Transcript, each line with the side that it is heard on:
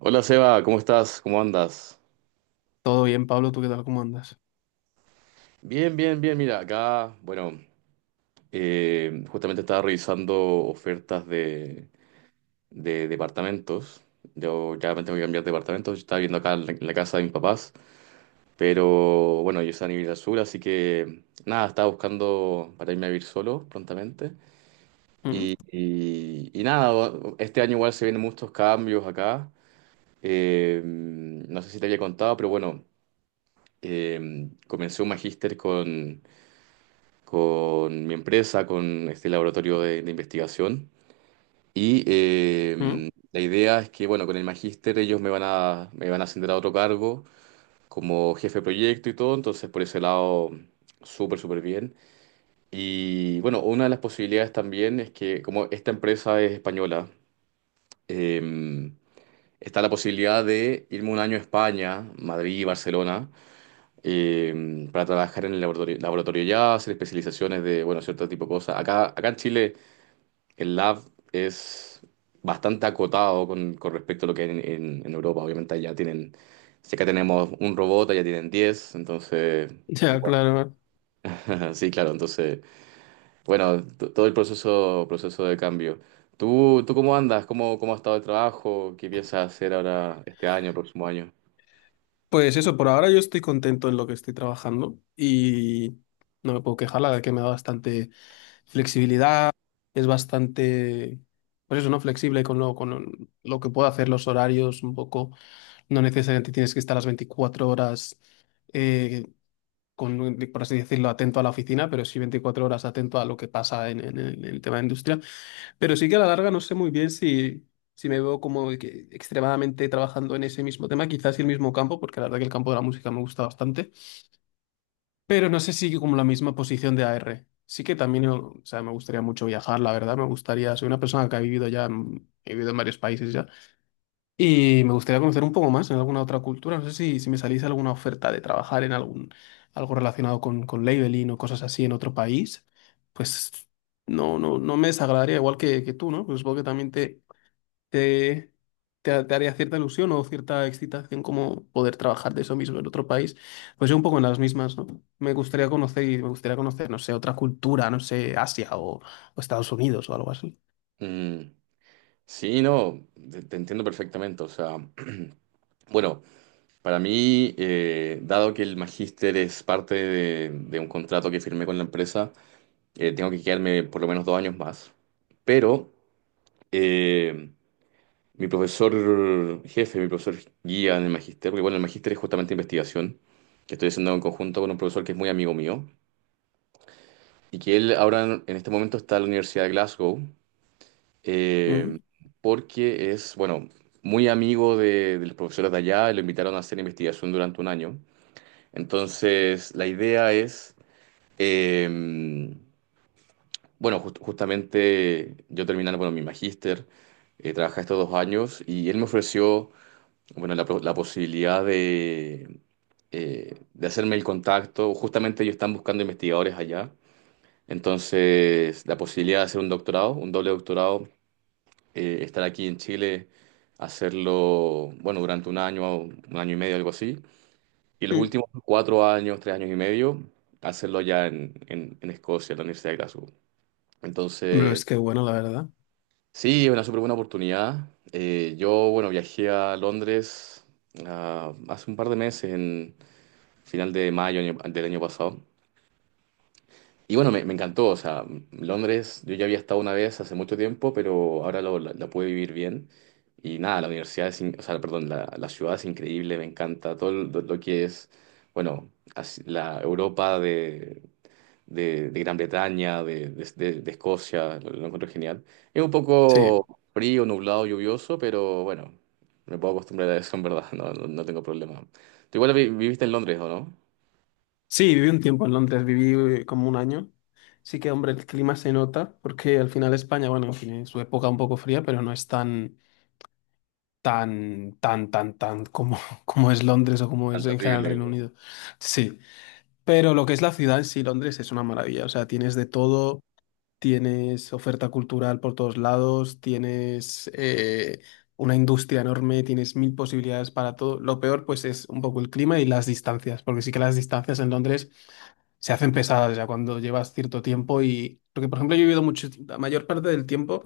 right: Hola Seba, ¿cómo estás? ¿Cómo andas?
left: Todo bien, Pablo, ¿tú qué tal? ¿Cómo andas?
right: Bien, bien, bien. Mira, acá, bueno, justamente estaba revisando ofertas de departamentos. Yo ya me tengo que cambiar de departamento. Yo estaba viendo acá en en la casa de mis papás. Pero bueno, yo soy a vivir al sur, así que nada, estaba buscando para irme a vivir solo prontamente.
left: ¿Mm?
right: Y nada, este año igual se vienen muchos cambios acá. No sé si te había contado, pero bueno, comencé un magíster con mi empresa, con este laboratorio de investigación. Y
left: ¿Mm?
right: la idea es que, bueno, con el magíster ellos me van a ascender a otro cargo como jefe de proyecto y todo, entonces por ese lado, súper, súper bien. Y bueno, una de las posibilidades también es que, como esta empresa es española, eh, está la posibilidad de irme un año a España, Madrid, Barcelona, para trabajar en el laboratorio ya, hacer especializaciones de, bueno, cierto tipo de cosas. Acá en Chile el lab es bastante acotado con respecto a lo que hay en Europa. Obviamente allá tienen, si acá tenemos un robot, allá tienen 10 entonces,
left: Sí. Ya,
right: igual.
left: claro.
right: Sí, claro, entonces, bueno, todo el proceso de cambio. Tú cómo andas? Cómo ha estado el trabajo? ¿Qué piensas hacer ahora este año, el próximo año?
left: Pues eso, por ahora yo estoy contento en lo que estoy trabajando y no me puedo quejar, la verdad que me da bastante flexibilidad, es bastante, pues eso, ¿no? Flexible con con lo que puedo hacer, los horarios un poco, no necesariamente tienes que estar las 24 horas, eh, con, por así decirlo, atento a la oficina, pero sí 24 horas atento a lo que pasa en el tema de industria. Pero sí que a la larga no sé muy bien si me veo como que extremadamente trabajando en ese mismo tema, quizás el mismo campo, porque la verdad que el campo de la música me gusta bastante, pero no sé si como la misma posición de AR. Sí que también, o sea, me gustaría mucho viajar, la verdad, me gustaría, soy una persona que ha vivido ya, he vivido en varios países ya, y me gustaría conocer un poco más en alguna otra cultura, no sé si me salís alguna oferta de trabajar en algún, algo relacionado con labeling o cosas así en otro país, pues... No, no, no me desagradaría, igual que tú, ¿no? Pues supongo que también te, te haría cierta ilusión o cierta excitación como poder trabajar de eso mismo en otro país. Pues yo un poco en las mismas, ¿no? Me gustaría conocer y me gustaría conocer, no sé, otra cultura, no sé, Asia o Estados Unidos o algo así.
right: Mm, sí, no, te entiendo perfectamente. O sea, bueno, para mí, dado que el magíster es parte de un contrato que firmé con la empresa, tengo que quedarme por lo menos dos años más. Pero eh, mi profesor jefe, mi profesor guía en el magíster, porque bueno, el magíster es justamente investigación, que estoy haciendo en conjunto con un profesor que es muy amigo mío, y que él ahora en este momento está en la Universidad de Glasgow, eh,
left: Ujú.
right: porque es, bueno, muy amigo de los profesores de allá, y lo invitaron a hacer investigación durante un año. Entonces, la idea es... em, bueno, justamente yo terminando, bueno, mi magíster, trabajé estos dos años y él me ofreció, bueno, la posibilidad de hacerme el contacto. Justamente ellos están buscando investigadores allá. Entonces, la posibilidad de hacer un doctorado, un doble doctorado, estar aquí en Chile, hacerlo, bueno, durante un año y medio, algo así. Y los
left: Mm.
right: últimos cuatro años, tres años y medio, hacerlo ya en Escocia, en la Universidad de Glasgow.
left: Pero
right: Entonces,
left: es que bueno, la verdad.
right: sí, es una súper buena oportunidad. Yo, bueno, viajé a Londres hace un par de meses, en final de mayo del año pasado. Y bueno, me encantó. O sea, Londres, yo ya había estado una vez hace mucho tiempo, pero ahora la pude vivir bien. Y nada, la universidad o sea, perdón, la ciudad es increíble, me encanta todo lo que es, bueno, la Europa de Gran Bretaña, de Escocia, lo encuentro genial. Es un
left: Sí.
right: poco frío, nublado, lluvioso, pero bueno, me puedo acostumbrar a eso en verdad. No, no, no tengo problema. Tú igual viviste en Londres, ¿o no?
left: Sí, viví un tiempo en Londres, viví como un año. Sí que, hombre, el clima se nota porque al final España, bueno, tiene su época un poco fría, pero no es tan como, como es Londres o como
right: Tan
left: es en general el Reino
right: terrible.
left: Unido. Sí. Pero lo que es la ciudad en sí, Londres, es una maravilla. O sea, tienes de todo, tienes oferta cultural por todos lados, tienes una industria enorme, tienes mil posibilidades para todo. Lo peor, pues, es un poco el clima y las distancias, porque sí que las distancias en Londres se hacen pesadas ya cuando llevas cierto tiempo y porque por ejemplo yo he vivido mucho la mayor parte del tiempo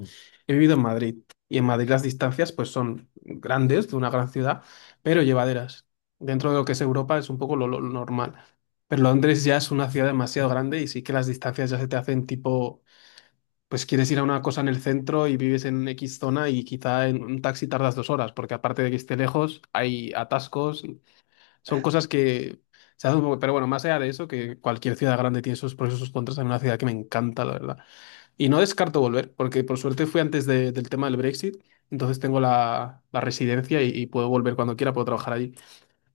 left: he vivido en Madrid y en Madrid las distancias pues son grandes de una gran ciudad pero llevaderas dentro de lo que es Europa es un poco lo normal pero Londres ya es una ciudad demasiado grande y sí que las distancias ya se te hacen tipo pues quieres ir a una cosa en el centro y vives en X zona y quizá en un taxi tardas dos horas porque aparte de que esté lejos hay atascos son cosas que se hacen un poco, pero bueno, más allá de eso, que cualquier ciudad grande tiene sus pros y sus contras, en una ciudad que me encanta, la verdad. Y no descarto volver, porque por suerte fui del tema del Brexit, entonces tengo la residencia y puedo volver cuando quiera, puedo trabajar allí.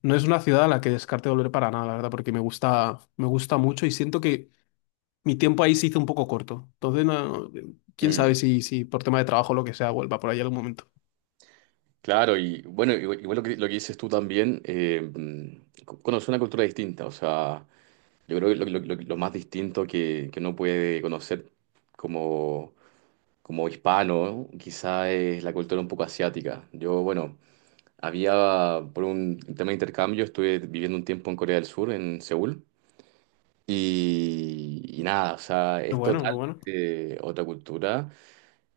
left: No es una ciudad a la que descarte volver para nada, la verdad, porque me gusta mucho y siento que mi tiempo ahí se hizo un poco corto. Entonces, quién
right: Mm,
left: sabe si por tema de trabajo o lo que sea vuelva por ahí algún momento.
right: claro, y bueno, igual, igual lo que dices tú también, conocer una cultura distinta, o sea, yo creo que lo más distinto que uno puede conocer como, como hispano, quizá es la cultura un poco asiática. Yo, bueno, había, por un tema de intercambio, estuve viviendo un tiempo en Corea del Sur, en Seúl, y nada, o sea,
left: Lo
right: es
left: bueno, lo bueno.
right: totalmente otra cultura.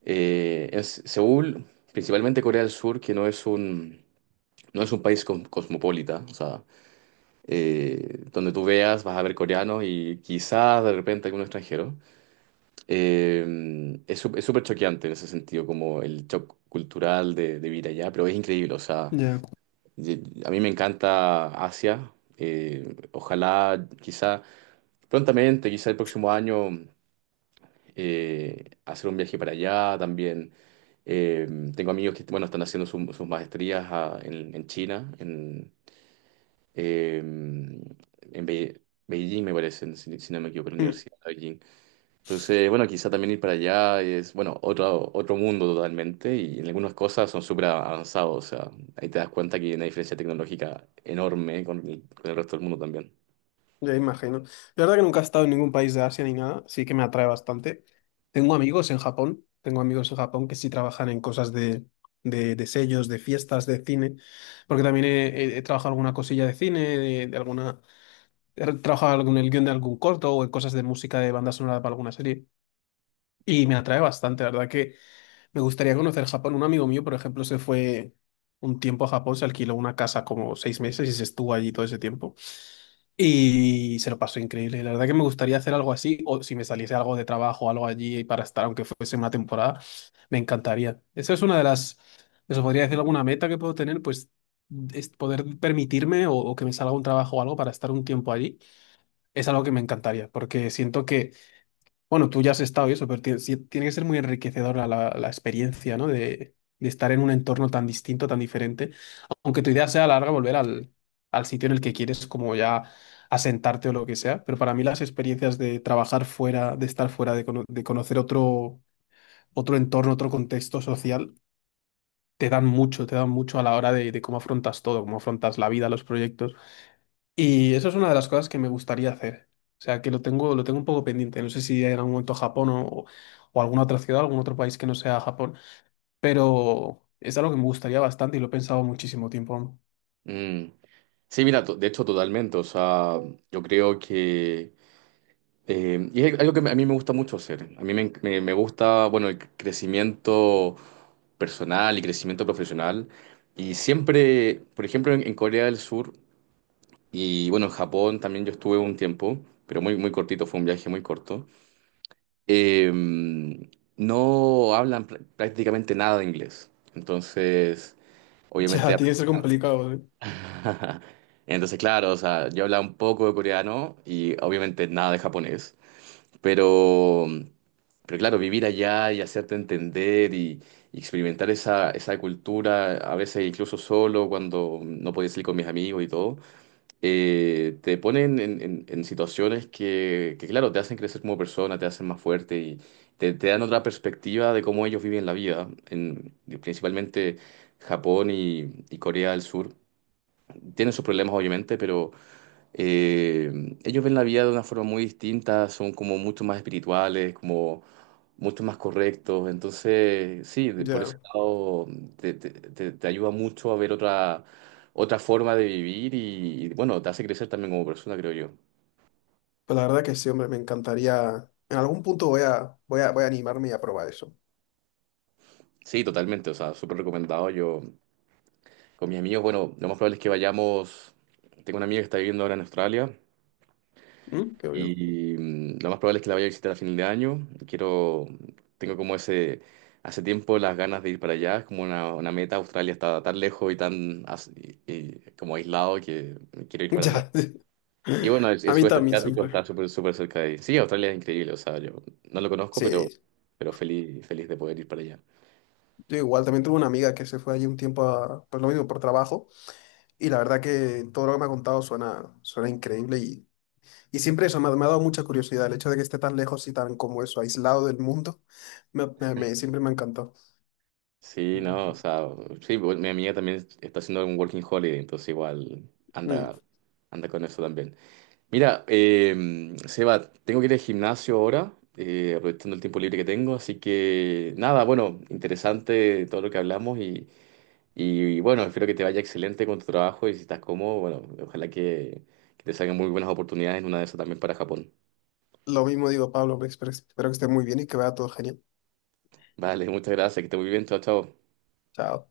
right: Seúl, principalmente Corea del Sur, que no es un, no es un país cosmopolita, o sea, donde tú veas vas a ver coreanos y quizás de repente algún extranjero. Es súper choqueante en ese sentido, como el shock cultural de vivir allá, pero es increíble, o sea...
left: Ya.
right: A mí me encanta Asia. Ojalá, quizá prontamente, quizá el próximo año, hacer un viaje para allá también. Eh, tengo amigos que, bueno, están haciendo sus maestrías en China, eh, en Be- Beijing, me parece, si no me equivoco, en la Universidad de Beijing. Entonces, bueno, quizá también ir para allá es, bueno, otro, otro mundo totalmente y en algunas cosas son súper avanzados. O sea, ahí te das cuenta que hay una diferencia tecnológica enorme con el resto del mundo también.
left: Ya imagino. La verdad que nunca he estado en ningún país de Asia ni nada, sí que me atrae bastante. Tengo amigos en Japón, tengo amigos en Japón que sí trabajan en cosas de sellos, de fiestas, de cine, porque también he trabajado alguna cosilla de cine, de alguna, he trabajado el guión de algún corto o en cosas de música de banda sonora para alguna serie. Y me atrae bastante, la verdad que me gustaría conocer Japón. Un amigo mío, por ejemplo, se fue un tiempo a Japón, se alquiló una casa como seis meses y se estuvo allí todo ese tiempo. Y se lo pasó increíble. La verdad que me gustaría hacer algo así, o si me saliese algo de trabajo, algo allí para estar, aunque fuese una temporada, me encantaría. Esa es una de las, eso podría decir alguna meta que puedo tener, pues es poder permitirme o que me salga un trabajo o algo para estar un tiempo allí. Es algo que me encantaría, porque siento que bueno, tú ya has estado y eso, pero tiene, tiene que ser muy enriquecedora la, la experiencia, ¿no? De estar en un entorno tan distinto, tan diferente. Aunque tu idea sea a la larga, volver al sitio en el que quieres, como ya asentarte o lo que sea. Pero para mí las experiencias de trabajar fuera, de estar fuera, de, de conocer otro, otro entorno, otro contexto social, te dan mucho a la hora de cómo afrontas todo, cómo afrontas la vida, los proyectos. Y eso es una de las cosas que me gustaría hacer. O sea, que lo tengo un poco pendiente. No sé si en algún momento Japón o alguna otra ciudad, algún otro país que no sea Japón. Pero es algo que me gustaría bastante y lo he pensado muchísimo tiempo.
right: Mm. Sí, mira, de hecho, totalmente. O sea, yo creo que... y es algo que a mí me gusta mucho hacer. A mí me gusta, bueno, el crecimiento personal y crecimiento profesional. Y siempre, por ejemplo, en Corea del Sur... Y bueno, en Japón también yo estuve un tiempo, pero muy, muy cortito, fue un viaje muy corto. Eh, no hablan prácticamente nada de inglés. Entonces,
left: Ya,
right: obviamente...
left: tiene que ser complicado, ¿eh?
right: Entonces, claro, o sea, yo hablaba un poco de coreano y obviamente nada de japonés. Pero, pero claro, vivir allá y hacerte entender y experimentar esa cultura, a veces incluso solo, cuando no podía salir con mis amigos y todo, te ponen en situaciones que, claro, te hacen crecer como persona, te hacen más fuerte te dan otra perspectiva de cómo ellos viven la vida. En, principalmente Japón y Corea del Sur tienen sus problemas, obviamente, pero ellos ven la vida de una forma muy distinta, son como mucho más espirituales, mucho más correctos. Entonces, sí, por
left: Ya,
right: ese lado te ayuda mucho a ver otra, otra forma de vivir bueno, te hace crecer también como persona, creo yo.
left: pues la verdad que sí, hombre, me encantaría. En algún punto voy a animarme y a probar eso.
right: Sí, totalmente, o sea, súper recomendado. Yo con mis amigos, bueno, lo más probable es que vayamos, tengo una amiga que está viviendo ahora en Australia.
left: Mm, qué bien.
right: Y mm, lo más probable es que la vaya a visitar a fin de año. Quiero, tengo como ese, hace tiempo las ganas de ir para allá, es como una meta. Australia está tan lejos y tan y como aislado que quiero ir para allá.
left: Ya,
right: Y bueno, el
left: a mí
right: sudeste
left: también
right: asiático está
left: siempre.
right: súper, súper cerca de ahí. Sí, Australia es increíble, o sea, yo no lo conozco,
left: Sí,
right: pero feliz, feliz de poder ir para allá.
left: yo igual, también tuve una amiga que se fue allí un tiempo, pues lo mismo, por trabajo. Y la verdad que todo lo que me ha contado suena, suena increíble y siempre eso me ha dado mucha curiosidad. El hecho de que esté tan lejos y tan como eso, aislado del mundo, siempre me ha encantado.
right: Sí, no, o sea, sí, bueno, mi amiga también está haciendo un working holiday, entonces igual anda,
left: Mm.
right: anda con eso también. Mira, Seba, tengo que ir al gimnasio ahora, aprovechando el tiempo libre que tengo, así que nada, bueno, interesante todo lo que hablamos bueno, espero que te vaya excelente con tu trabajo y si estás cómodo, bueno, ojalá que te salgan muy buenas oportunidades en una de esas también para Japón.
left: Lo mismo digo, Pablo, pues, espero que esté muy bien y que vaya todo genial.
right: Vale, muchas gracias, que estés muy bien, chao, chao.
left: Chao.